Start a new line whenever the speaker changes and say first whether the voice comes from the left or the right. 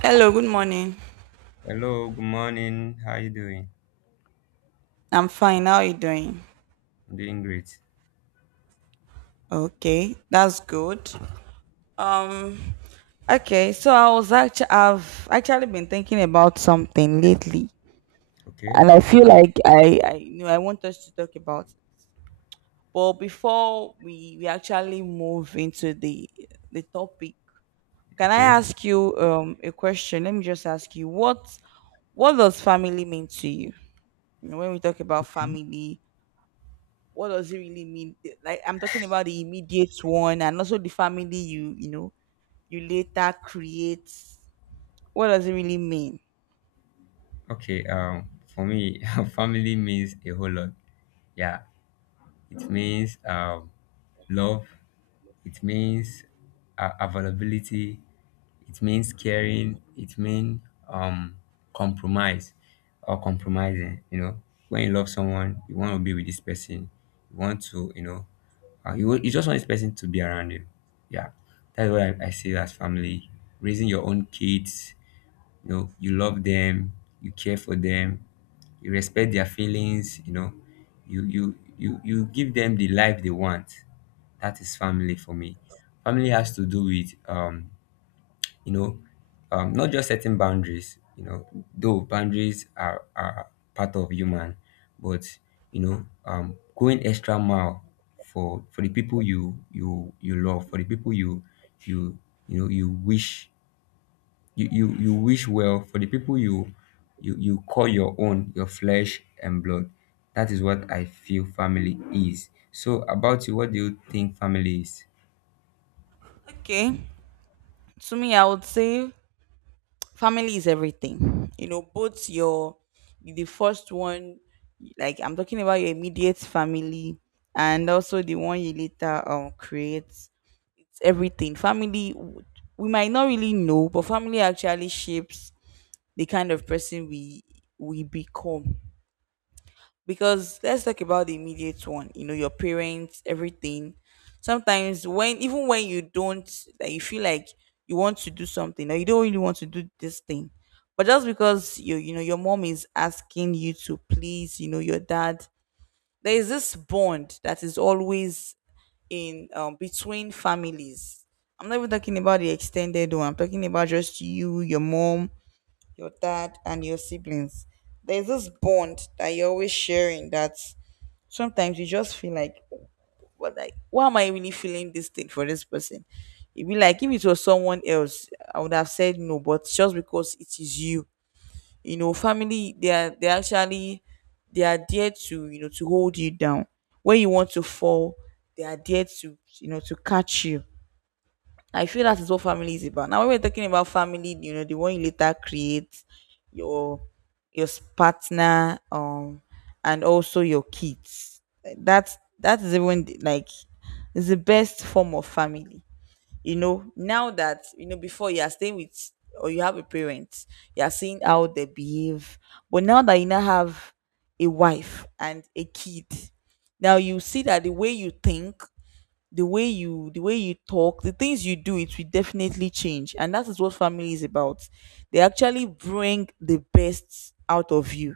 right: Hello, good morning.
left: Hello, good morning. How you doing?
right: I'm fine. How are you doing?
left: I'm doing great.
right: Okay, that's good. Um, okay, so I've actually been thinking about something lately,
left: Okay,
right: and I feel like I I want us to talk about it. But before we actually move into the topic, can I
left: okay,
right: ask you a question? Let me just ask you what does family mean to you? You know, when we talk about family, what does it really mean? Like I'm talking about the immediate one and also the family you you know you later create. What does it really mean?
left: okay. For me, family means a whole lot. Yeah, it means love. It means availability, it means caring, it means um compromise or compromising. You know, when you love someone, you want to be with this person, you want to, you know, you just want this person to be around you. Yeah, that's what I see as family. Raising your own kids, you know, you love them, you care for them, you respect their feelings, you know, you give them the life they want. That is family for me. Family has to do with um, you know, um, not just setting boundaries, you know, though boundaries are part of human. But, you know, um, going extra mile for the people you love, for the people you you know you wish, you wish well for the people you call your own, your flesh and blood. That is what I feel family is. So about you, what do you think family is?
right: Okay. To me I would say family is everything. You know, both your the first one like I'm talking about your immediate family and also the one you later create. It's everything. We might not really know, but family actually shapes the kind of person we become, because let's talk about the immediate one. You know, your parents, everything. Sometimes when even when you don't, like, you feel like you want to do something, or you don't really want to do this thing, but just because you know, your mom is asking you to, please, you know, your dad, there is this bond that is always in, between families. I'm not even talking about the extended one, I'm talking about just you, your mom, your dad and your siblings. There's this bond that you're always sharing that sometimes you just feel like, what, like why am I really feeling this thing for this person? It'd be like if it was someone else, I would have said no, but just because it is you, you know, family, they are, they actually, they are there to, you know, to hold you down. When you want to fall, they are there to, you know, to catch you. I feel that is what family is about. Now, when we're talking about family, you know, the one you later create, your partner, and also your kids. Like, That's that is even the- like is the best form of family. You know, now that before you are staying with or you have a parent, you are seeing how they behave. But now that you now have a wife and a kid, now you see that the way you think, the way you talk, the things you do, it will definitely change. And that is what family is about. They actually bring the best out of you.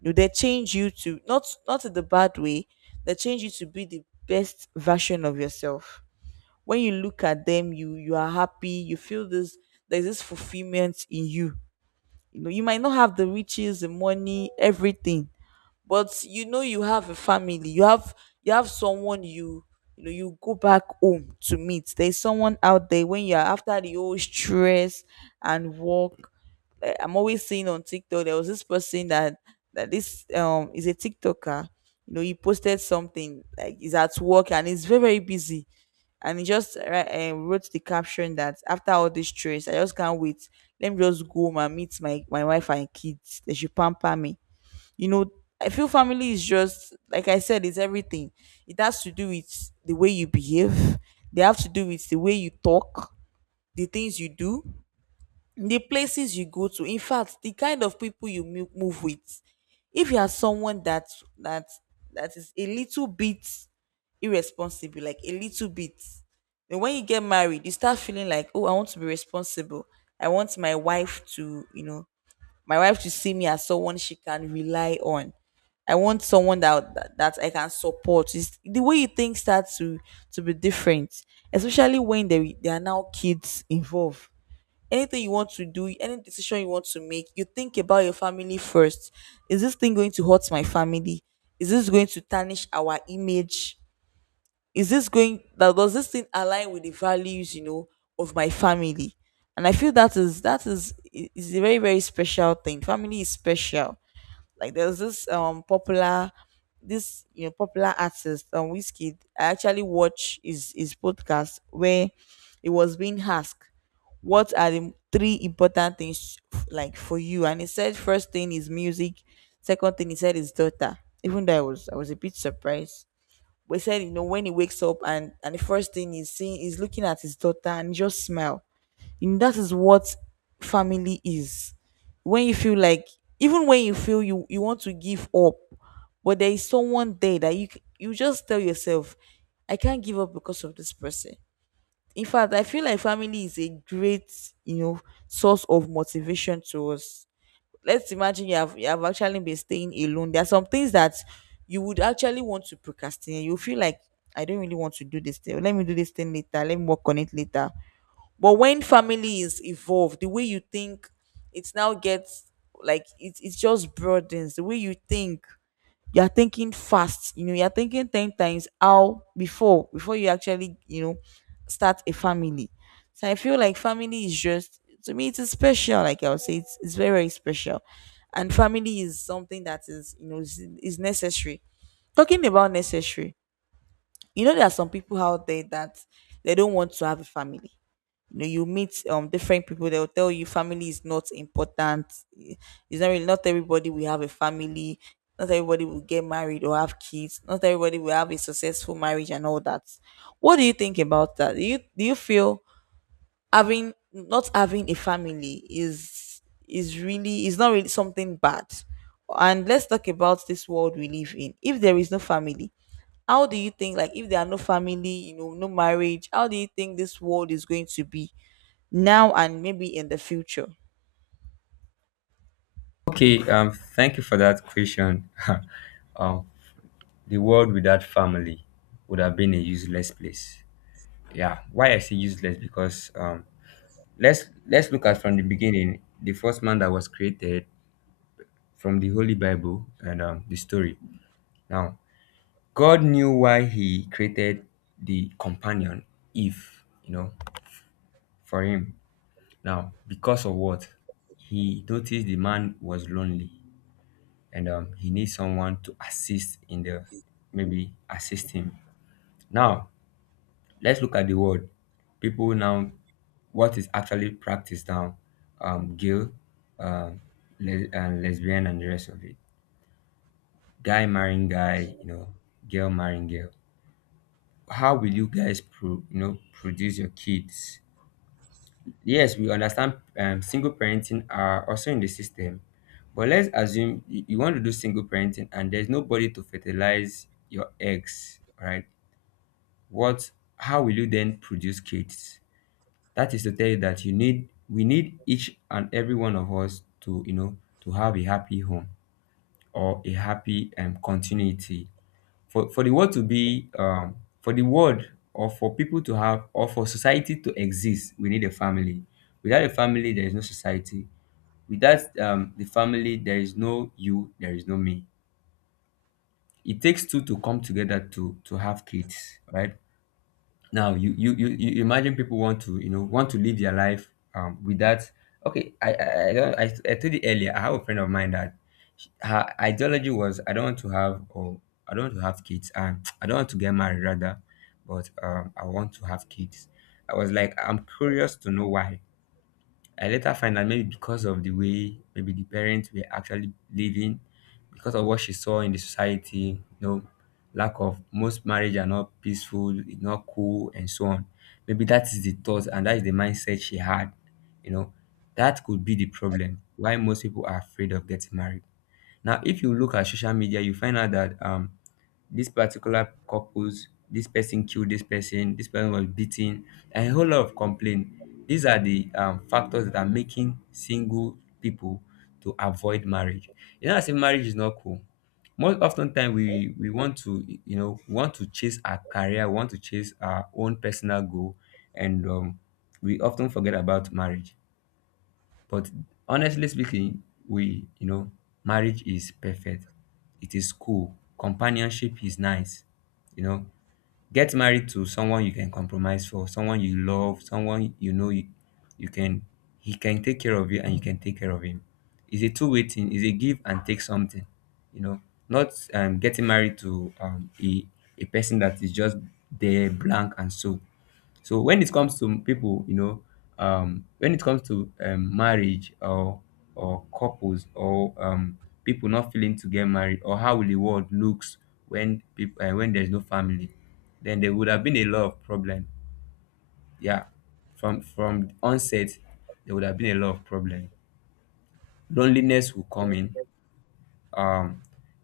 right: You know, they change you to, not in the bad way. They change you to be the best version of yourself. When you look at them, you are happy, you feel this, there's this fulfillment in you. You know, you might not have the riches, the money, everything, but you know you have a family, you have, you have someone you, you know, you go back home to meet. There's someone out there when you're after the whole stress and work. Like, I'm always seeing on TikTok there was this person that that this is a TikToker. You know, he posted something like he's at work and he's very, very busy, and he just wrote the caption that after all this stress, I just can't wait. Let me just go home and meet my wife and kids. They should pamper me, you know. I feel family is just, like I said, it's everything. It has to do with the way you behave. They have to do with the way you talk, the things you do, the places you go to. In fact, the kind of people you move with. If you are someone that that that is a little bit irresponsible, like a little bit, then when you get married, you start feeling like, oh, I want to be responsible. I want my wife to, you know, my wife should see me as someone she can rely on. I want someone that I can support. The way you think starts to be different, especially when there are now kids involved. Anything you want to do, any decision you want to make, you think about your family first. Is this thing going to hurt my family? Is this going to tarnish our image? Is this going that Does this thing align with the values, you know, of my family? And I feel that is is a very, very special thing. Family is special. Like, there's this popular, this you know popular artist, Whiskey. I actually watch his podcast where it was being asked, what are the three important things like for you? And he said first thing is music, second thing he said is daughter. Even though I was a bit surprised, we said, you know, when he wakes up and the first thing he's seeing is looking at his daughter and just smile. You know, that is what family is. When you feel like, even when you feel you want to give up, but there is someone there that you just tell yourself, I can't give up because of this person. In fact, I feel like family is a great, you know, source of motivation to us. Let's imagine you have actually been staying alone. There are some things that you would actually want to procrastinate. You feel like, I don't really want to do this thing. Let me do this thing later. Let me work on it later. But when family is involved, the way you think, it now gets like, it just broadens the way you think. You are thinking fast, you know, you're thinking 10 times how before you actually, you know, start a family. So I feel like family is just, to me, it's special. Like, I would say it's very, very special. And family is something that is, you know, is necessary. Talking about necessary, you know, there are some people out there that they don't want to have a family. You know, you meet different people, they'll tell you family is not important. I- it's not really, not everybody will have a family, not everybody will get married or have kids, not everybody will have a successful marriage and all that. What do you think about that? Do you do you feel having, not having a family is really is not really something bad? And let's talk about this world we live in. If there is no family, how do you think, like if there are no family, you know, no marriage, how do you think this world is going to be now and maybe in the future?
left: Okay, um, thank you for that question. Um, the world without family would have been a useless place. Yeah, why I say useless? Because, um, let's look at from the beginning, the first man that was created from the holy bible and, the story. Now, God knew why he created the companion, Eve, you know, for him. Now, because of what? He noticed the man was lonely, and, he needs someone to assist in the, maybe assist him. Now, let's look at the word. People now, what is actually practiced now? Gil, um, and lesbian, and the rest of it. Guy marrying guy, you know, girl marrying girl. How will you guys pro, you know, produce your kids? Yes, we understand, single parenting are also in the system. But let's assume you want to do single parenting, and there's nobody to fertilize your eggs, right? What, how will you then produce kids? That is to tell you that you need, we need each and every one of us to, you know, to have a happy home, or a happy, continuity for the world to be um, for the world, or for people to have, or for society to exist, we need a family. Without a family, there is no society. Without um, the family, there is no you, there is no me. It takes two to come together to have kids, right? Now you imagine people want to, you know, want to live their life um, without. Okay, I, don't, I told you earlier, I have a friend of mine that, her ideology was, I don't want to have, or I don't want to have kids, and I don't want to get married rather. But, um, I want to have kids. I was like, I'm curious to know why. I later find out, maybe because of the way, maybe the parents were actually living, because of what she saw in the society, you know, lack of, most marriage are not peaceful, it's not cool, and so on. Maybe that is the thought and that is the mindset she had, you know. That could be the problem why most people are afraid of getting married. Now, if you look at social media, you find out that um, this particular couples, this person killed this person, this person was beaten, and a whole lot of complaint. These are the factors that are making single people to avoid marriage. You know, I say marriage is not cool. Most often time we want to, you know, we want to chase our career, we want to chase our own personal goal, and, we often forget about marriage. But, honestly speaking, we, you know, marriage is perfect. It is cool. Companionship is nice. You know, get married to someone you can compromise for, someone you love, someone you know you can, he can take care of you and you can take care of him. It's a two-way thing. It's a give and take something. You know, not, getting married to, a person that is just there blank and so. So when it comes to people, you know, when it comes to marriage or couples, or people not feeling to get married, or how the world looks when people when there's no family, then there would have been a lot of problem. Yeah, from onset, there would have been a lot of problem. Loneliness will come in. Um,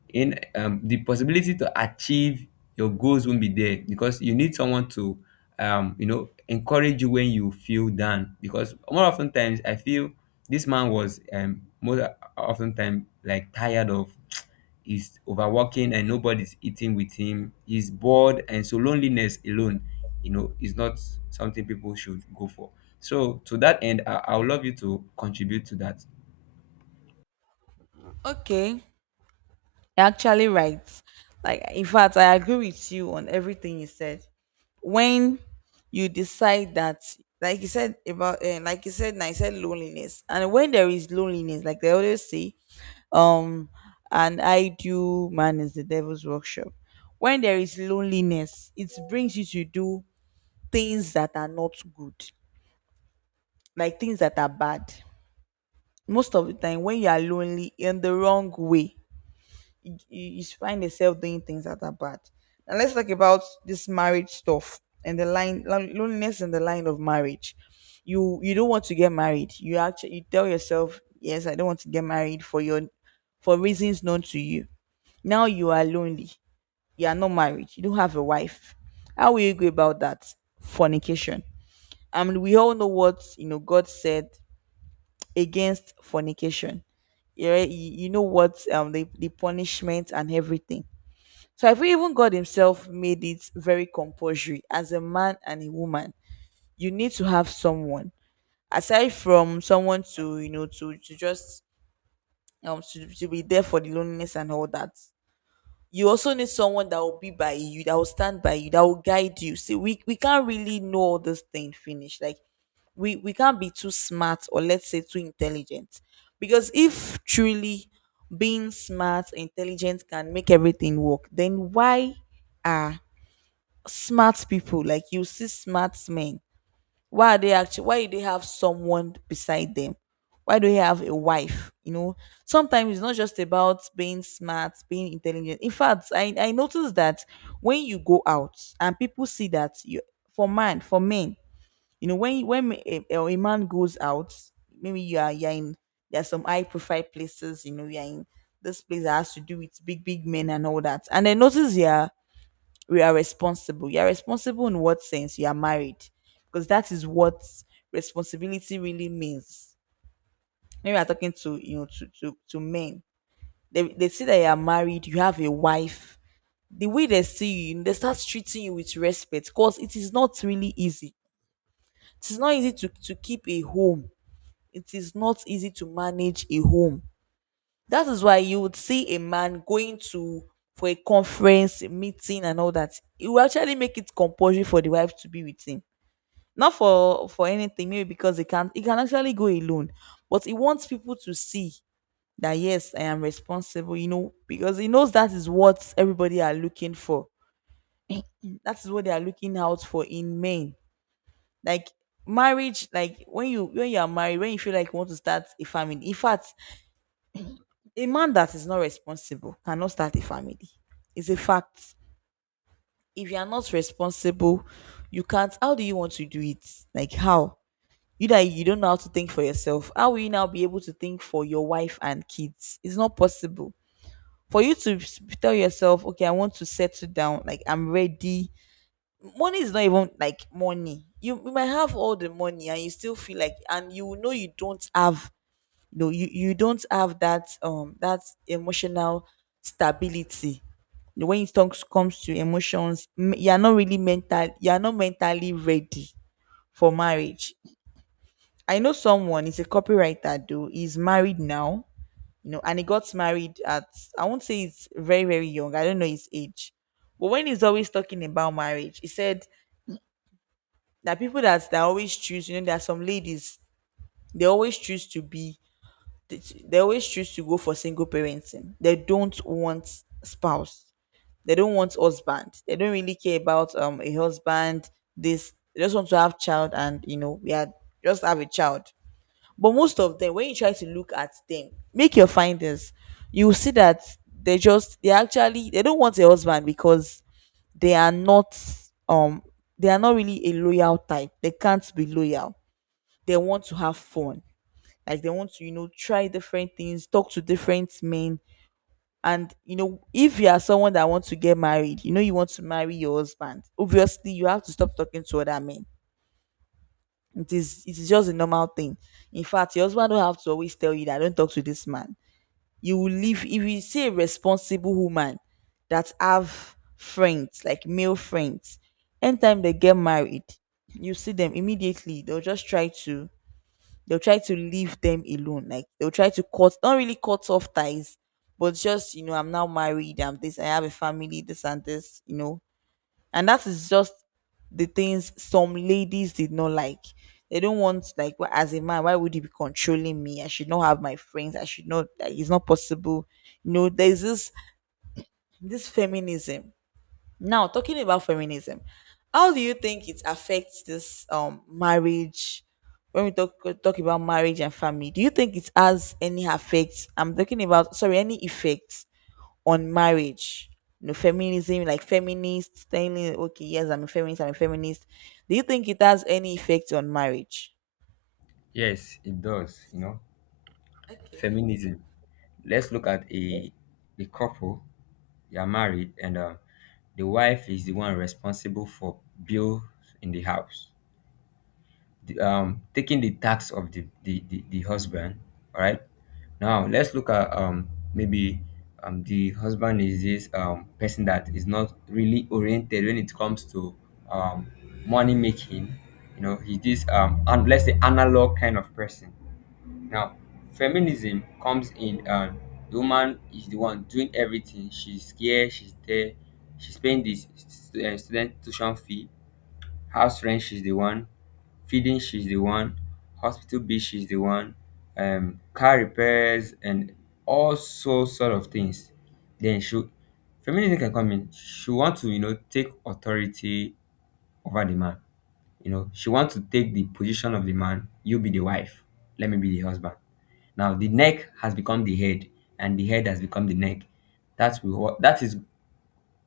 left: in the possibility to achieve your goals won't be there because you need someone to you know, encourage you when you feel down, because more often times I feel this man was, most often time like tired of he's overworking and nobody's eating with him, he's bored, and so loneliness alone, you know, is not something people should go for. So to that end, I would love you to contribute to that.
right: Okay, actually right. Like, in fact, I agree with you on everything you said. When you decide that, like you said, and I said loneliness, and when there is loneliness, like they always say, um, an idle man is the devil's workshop. When there is loneliness, it brings you to do things that are not good, like things that are bad. Most of the time, when you are lonely in the wrong way, you find yourself doing things that are bad. Now let's talk about this marriage stuff and the loneliness in the line of marriage. You don't want to get married. You tell yourself, yes, I don't want to get married, for your for reasons known to you. Now you are lonely. You are not married. You don't have a wife. How will you go about that? Fornication. I mean, we all know what, you know, God said against fornication. Yeah, you know what, the punishment and everything. So I feel even God Himself made it very compulsory. As a man and a woman, you need to have someone aside from someone to, you know, to just to be there for the loneliness and all that. You also need someone that will be by you, that will stand by you, that will guide you. See, we can't really know all this thing finish. Like, we can't be too smart, or let's say, too intelligent, because if truly being smart, intelligent can make everything work, then why? Are smart people, like, you see smart men, why are they actually, why do they have someone beside them? Why do they have a wife? You know, sometimes it's not just about being smart, being intelligent. In fact, I noticed that when you go out and people see that you, for man, for men, you know, when a man goes out, maybe you are, you're in, there are some high profile places, you know, you're in this place that has to do with big big men and all that, and I notice, yeah, we are responsible. You are responsible in what sense? You are married. Because that is what responsibility really means. Maybe I'm talking to, you know, to men. They see that you are married, you have a wife. The way they see you, they start treating you with respect because it is not really easy. It is not easy to keep a home. It is not easy to manage a home. That is why you would see a man going to, for a conference, a meeting, and all that. He will actually make it compulsory for the wife to be with him. Not for anything, maybe because he can't, he can actually go alone. But he wants people to see that, yes, I am responsible, you know, because he knows that is what everybody are looking for. That is what they are looking out for in men. Like marriage, like when you are married, when you feel like you want to start a family. In fact, a man that is not responsible cannot start a family. It's a fact. If you are not responsible, you can't. How do you want to do it? Like how? You that you don't know how to think for yourself, how will you now be able to think for your wife and kids? It's not possible. For you to tell yourself, okay, I want to settle down, like I'm ready. Money is not even like money. You might have all the money and you still feel like, and you know you don't have, no, you don't have that that emotional stability. When it comes to emotions, you are not really mental. You are not mentally ready for marriage. I know someone is a copywriter though. He's married now, you know, and he got married at, I won't say it's very very young. I don't know his age, but when he's always talking about marriage, he said that people that always choose, you know, there are some ladies, they always choose to be, they they always choose to go for single parenting. They don't want spouse. They don't want husband. They don't really care about a husband. This, they just want to have child, and you know we are, just have a child. But most of them, when you try to look at them, make your findings, you will see that they actually they don't want a husband because they are not, um they are not really a loyal type. They can't be loyal. They want to have fun, like they want to, you know, try different things, talk to different men. And you know, if you are someone that wants to get married, you know you want to marry your husband. Obviously, you have to stop talking to other men. It is just a normal thing. In fact, your husband don't have to always tell you that, don't talk to this man. You will live. If you see a responsible woman that have friends, like male friends, anytime they get married, you see them immediately, they'll just try to, they'll try to leave them alone. Like, they'll try to cut, not really cut off ties, but just, you know, I'm now married, I'm this, I have a family, this and this. You know, and that is just the things some ladies did not like. They don't want, like, as a man, why would he be controlling me? I should not have my friends. I should not. Like, it's not possible. You know, there's this feminism. Now, talking about feminism, how do you think it affects this marriage? When we talk about marriage and family, do you think it has any effects? I'm talking about, sorry, any effects on marriage? You know, feminism, like feminists telling, okay, yes, I'm a feminist, I'm a feminist. Do you think it has any effect on marriage?
left: Yes, it does, you know.
right: Okay.
left: Feminism. Let's look at a couple. They are married, and, the wife is the one responsible for bills in the house, the taking the tax of the husband. All right. Now let's look at um, maybe um, the husband is this um, person that is not really oriented when it comes to um, money making. You know, he's this um, and let's say analog kind of person. Now, feminism comes in, and the woman is the one doing everything. She's here, she's there, she's paying this, student tuition fee, house rent, she's the one feeding, she's the one hospital bill, she's the one, car repairs, and all so sort of things. Then she, feminism can come in. She want to, you know, take authority over the man. You know, she wants to take the position of the man. You be the wife, let me be the husband. Now the neck has become the head, and the head has become the neck. That is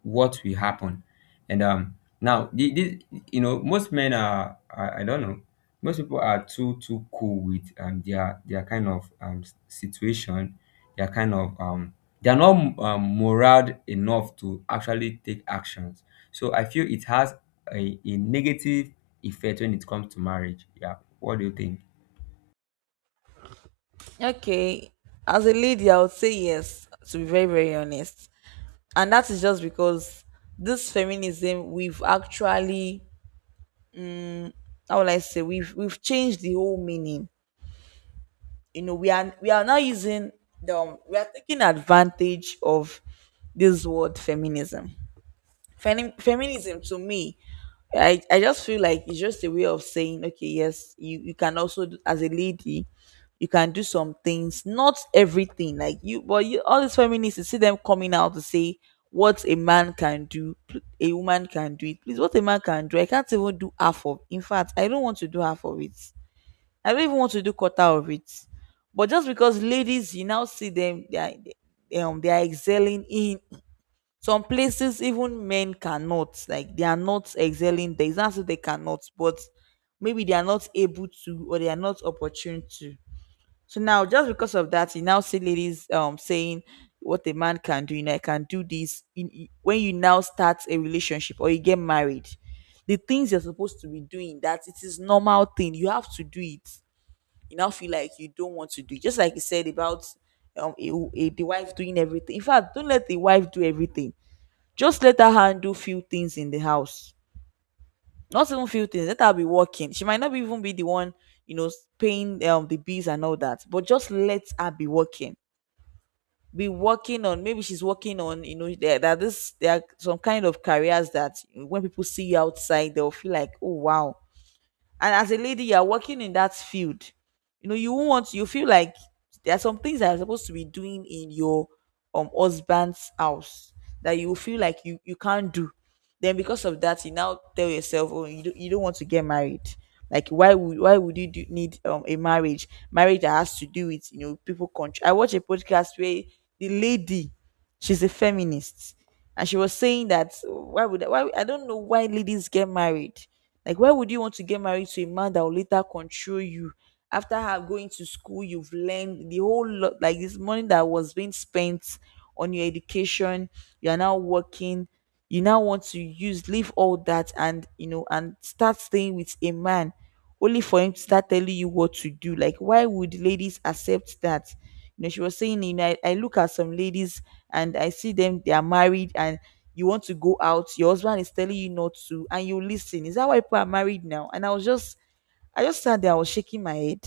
left: what will happen. And, now the, you know, most men are, I don't know, most people are too cool with um, their kind of um, situation, their kind of um, they are not morale enough to actually take actions. So I feel it has a negative effect when it comes to marriage. Yeah, what do you think?
right: Okay, as a lady, I would say yes, to be very, very honest. And that is just because this feminism, we've actually, mm, how will I say, we've changed the whole meaning. You know, we are now using the, we are taking advantage of this word feminism. Feminism to me, I just feel like it's just a way of saying okay, yes, you can also do, as a lady, you can do some things, not everything, like you, but you, all these feminists, you see them coming out to say what a man can do, a woman can do it, please. What a man can do, I can't even do half of, in fact, I don't want to do half of it. I don't even want to do quarter of it, but just because ladies, you now see them, they are, they are excelling in some places even men cannot, like they are not excelling there. It's not so they cannot, but maybe they are not able to, or they are not opportune to. So now, just because of that, you now see ladies saying what a man can do. You know, I can do this. When you now start a relationship or you get married, the things you're supposed to be doing, that it is normal thing. You have to do it. You now feel like you don't want to do it. Just like you said about a, the wife doing everything. In fact, don't let the wife do everything. Just let her handle few things in the house. Not even few things. Let her be working. She might not be even be the one, you know, paying the bills and all that. But just let her be working. Be working on. Maybe she's working on. You know, there this, there are some kind of careers that when people see you outside, they'll feel like, oh wow, and as a lady you are working in that field, you know, you won't want, you feel like there are some things that are supposed to be doing in your husband's house that you feel like you can't do. Then because of that, you now tell yourself, oh, you don't want to get married. Like, why would you do, need a marriage that has to do with, you know, people country. I watch a podcast where the lady, she's a feminist, and she was saying that, why, I don't know why ladies get married. Like why would you want to get married to a man that will later control you? After have going to school, you've learned the whole lot, like this money that was being spent on your education, you are now working, you now want to use, leave all that, and, you know, and start staying with a man only for him to start telling you what to do. Like, why would ladies accept that? You know, she was saying, you know, I look at some ladies and I see them, they are married, and you want to go out, your husband is telling you not to, and you listen. Is that why people are married now? And I was just, I just sat there, I was shaking my head.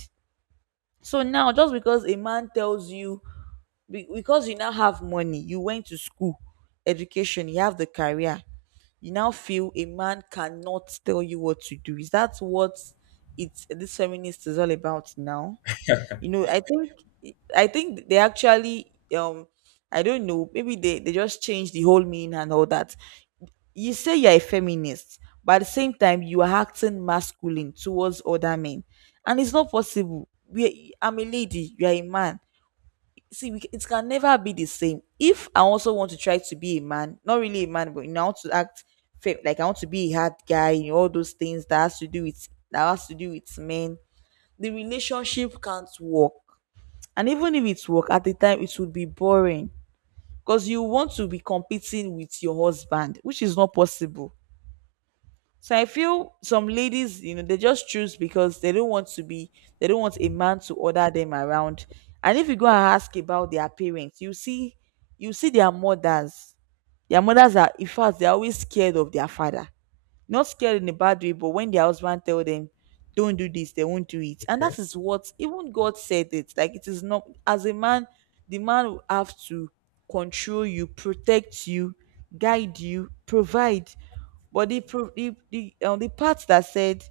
right: So now, just because a man tells you, because you now have money, you went to school, education, you have the career, you now feel a man cannot tell you what to do. Is that what it's, this feminist is all about now? You know, I think, I think they actually I don't know, maybe they just changed the whole meaning and all that. You say you're a feminist, but at the same time, you are acting masculine towards other men. And it's not possible. We, I'm a lady, you're a man. See, we, it can never be the same. If I also want to try to be a man, not really a man, but, you know, I want to act like I want to be a hard guy, you know, all those things that has to do with, that has to do with men, the relationship can't work. And even if it work at the time, it would be boring because you want to be competing with your husband, which is not possible. So I feel some ladies, you know, they just choose because they don't want to be, they don't want a man to order them around. And if you go and ask about their parents, you see their mothers. Their mothers are, in fact, they're always scared of their father. Not scared in a bad way, but when their husband tell them, don't do this, they won't do it. And
left: Okay,
right: that is what even God said it. Like, it is not, as a man, the man will have to control you, protect you, guide you, provide. But the the part that said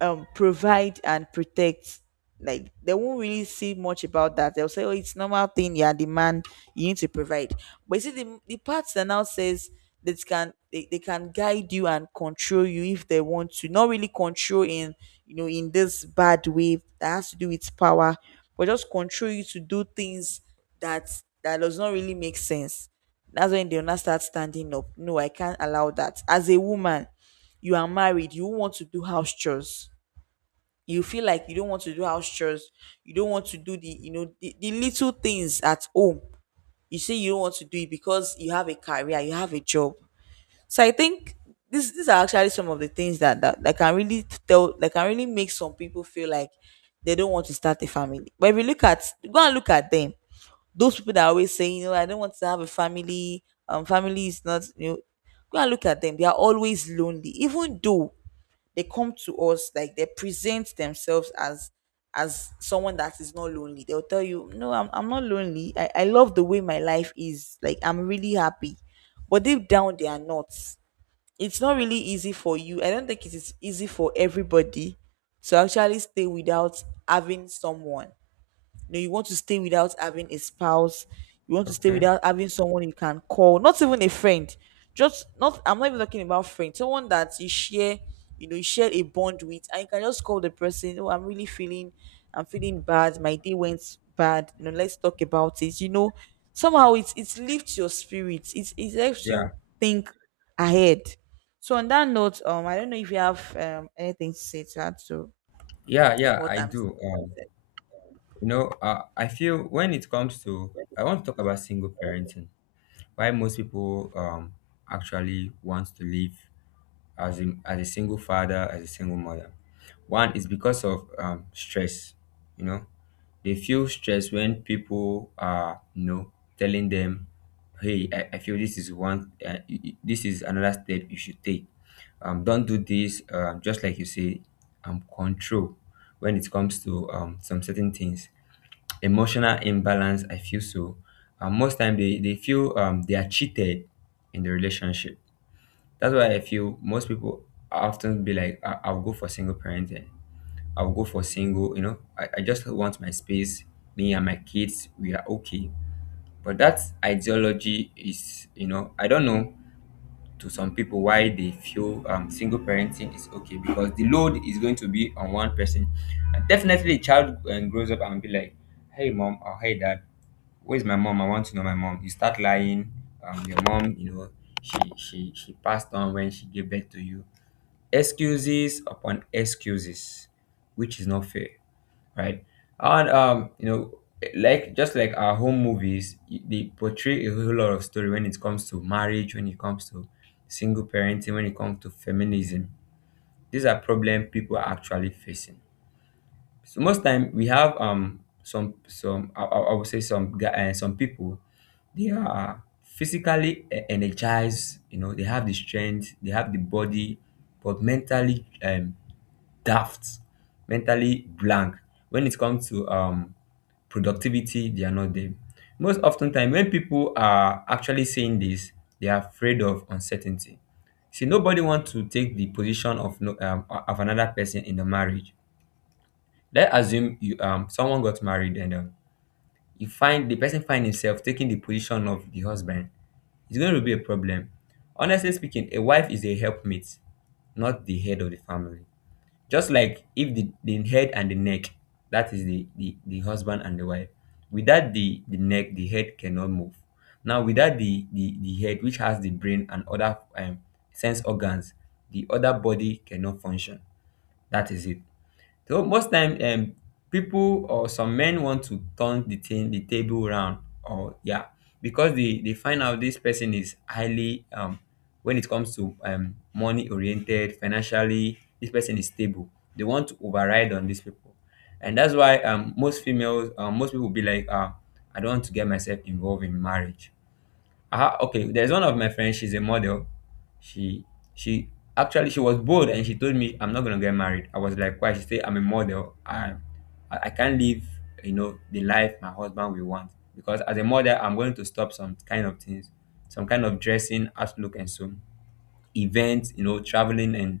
right: provide and protect, like, they won't really see much about that. They'll say, oh, it's normal thing, yeah, the man, you need to provide. But you see the part that now says that can, they can guide you and control you if they want to, not really control in, you know, in this bad way that has to do with power, but just control you to do things that, that does not really make sense. That's when they'll not start standing up, no, I can't allow that. As a woman, you are married, you want to do house chores, you feel like you don't want to do house chores, you don't want to do the, you know, the little things at home, you say you don't want to do it because you have a career, you have a job. So I think these are actually some of the things that can really tell, that can really make some people feel like they don't want to start a family. But if you look at, go and look at them, those people that are always saying, you know, I don't want to have a family, family is not, you know, go and look at them, they are always lonely. Even though they come to us like they present themselves as someone that is not lonely, they'll tell you, no, I'm not lonely, I love the way my life is, like, I'm really happy, but deep down they are not. It's not really easy for you. I don't think it is easy for everybody to actually stay without having someone. You know, you want to stay without having a spouse. You want to stay
left: okay,
right: without having someone you can call, not even a friend. Just not. I'm not even talking about friends. Someone that you share, you know, you share a bond with, and you can just call the person. Oh, I'm really feeling, I'm feeling bad. My day went bad. You know, let's talk about it. You know, somehow it's lifts your spirits. It helps
left: yeah.
right: you think ahead. So on that note, I don't know if you have anything to say to add to
left: Yeah, yeah,
right: what
left: I
right: I'm saying.
left: do. You know, I feel when it comes to, I want to talk about single parenting. Why most people actually want to live as as a single father, as a single mother. One is because of, stress. You know, they feel stress when people are, you know, telling them, "Hey, I feel this is one, this is another step you should take. Don't do this." Just like you say, control when it comes to some certain things, emotional imbalance, I feel so. And most time they feel um, they are cheated in the relationship. That's why I feel most people often be like, I'll go for single parenting, I'll go for single, you know, I just want my space, me and my kids, we are okay. But that ideology is, you know, I don't know, to some people, why they feel single parenting is okay because the load is going to be on one person. And definitely a child grows up and be like, hey mom, or hey dad, where's my mom? I want to know my mom. You start lying. Your mom, you know, she passed on when she gave birth to you. Excuses upon excuses, which is not fair, right? And, you know, like, just like our home movies, they portray a whole lot of story when it comes to marriage, when it comes to single parenting, when it comes to feminism. These are problems people are actually facing, so most time we have some I would say some guy and some people. They are physically energized, you know. They have the strength, they have the body, but mentally daft, mentally blank when it comes to productivity. They are not there. Most often time when people are actually saying this, they are afraid of uncertainty. See, nobody wants to take the position of no of another person in the marriage. Let's assume you someone got married, and you find the person find himself taking the position of the husband. It's going to be a problem. Honestly speaking, a wife is a helpmate, not the head of the family. Just like if the head and the neck, that is the husband and the wife. Without the neck, the head cannot move. Now, without the head, which has the brain and other sense organs, the other body cannot function. That is it. So most time, people or some men want to turn the thing, the table round, or yeah, because they find out this person is highly when it comes to money oriented, financially, this person is stable. They want to override on these people, and that's why most females, most people be like, ah, I don't want to get myself involved in marriage. Ah, okay. There's one of my friends. She's a model. She she actually, she was bold and she told me I'm not gonna get married. I was like, why? She said I'm a model. I can't live, you know, the life my husband will want, because as a model I'm going to stop some kind of things, some kind of dressing, outlook, and so events. You know, traveling and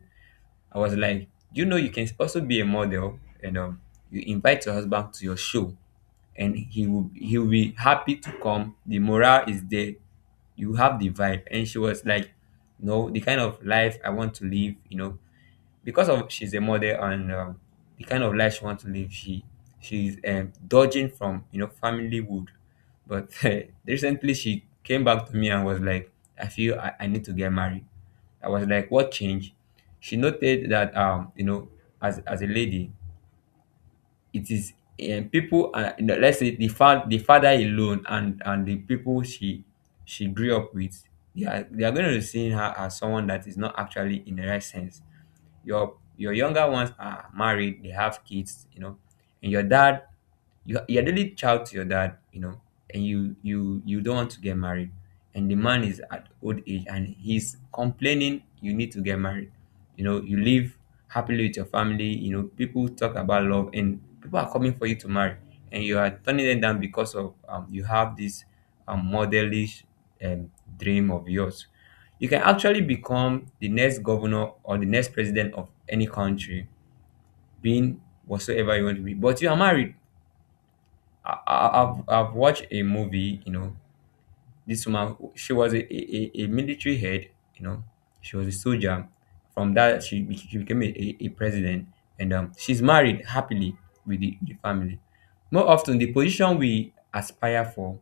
left: I was like, you know, you can also be a model, and you invite your husband to your show and he will be happy to come. The morale is there. You have the vibe. And she was like, no, the kind of life I want to live, you know, because of she's a model and the kind of life she wants to live, she she's, dodging from, you know, family wood. But eh, recently she came back to me and was like, "I feel I need to get married." I was like, "What change?" She noted that you know, as a lady, it is, people, you know, let's say the father alone and the people she grew up with. They are going to see her as someone that is not actually in the right sense. Your younger ones are married, they have kids, you know, and your dad, you you're the only child to your dad, you know, and you don't want to get married, and the man is at old age and he's complaining you need to get married. You know, you live happily with your family, you know, people talk about love and people are coming for you to marry, and you are turning them down because of, you have this, modelish, um, dream of yours. You can actually become the next governor or the next president of any country, being whatsoever you want to be, but you are married. I've watched a movie, you know. This woman, she was a military head, you know. She was a soldier. From that she, she became a president, and she's married happily with the family. More often, the position we aspire for,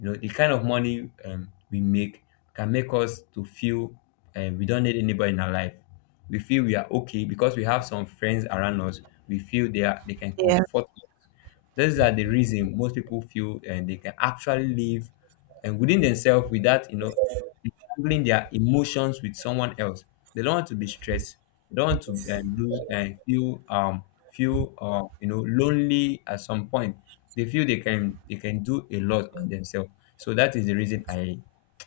left: you know, the kind of money, we make, can make us to feel, we don't need anybody in our life. We feel we are okay because we have some friends around us. We feel they can
right: Yeah.
left: comfort us. These are the reason most people feel, and they can actually live and within themselves without, you know, handling their emotions with someone else. They don't want to be stressed. They don't want to lose and feel feel, you know, lonely at some point. They feel they can do a lot on themselves. So that is the reason I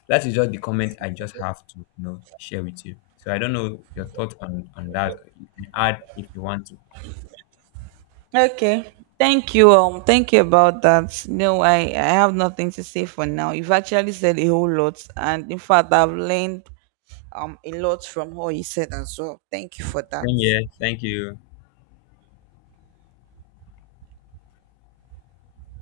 left: that is just the comment I just have to, you know, share with you. So I don't know your thought on that. You can add if you want to.
right: Okay. Thank you. Thank you about that. No, I have nothing to say for now. You've actually said a whole lot, and in fact, I've learned a lot from what you said as well. Thank you for that.
left: Same here. Thank you.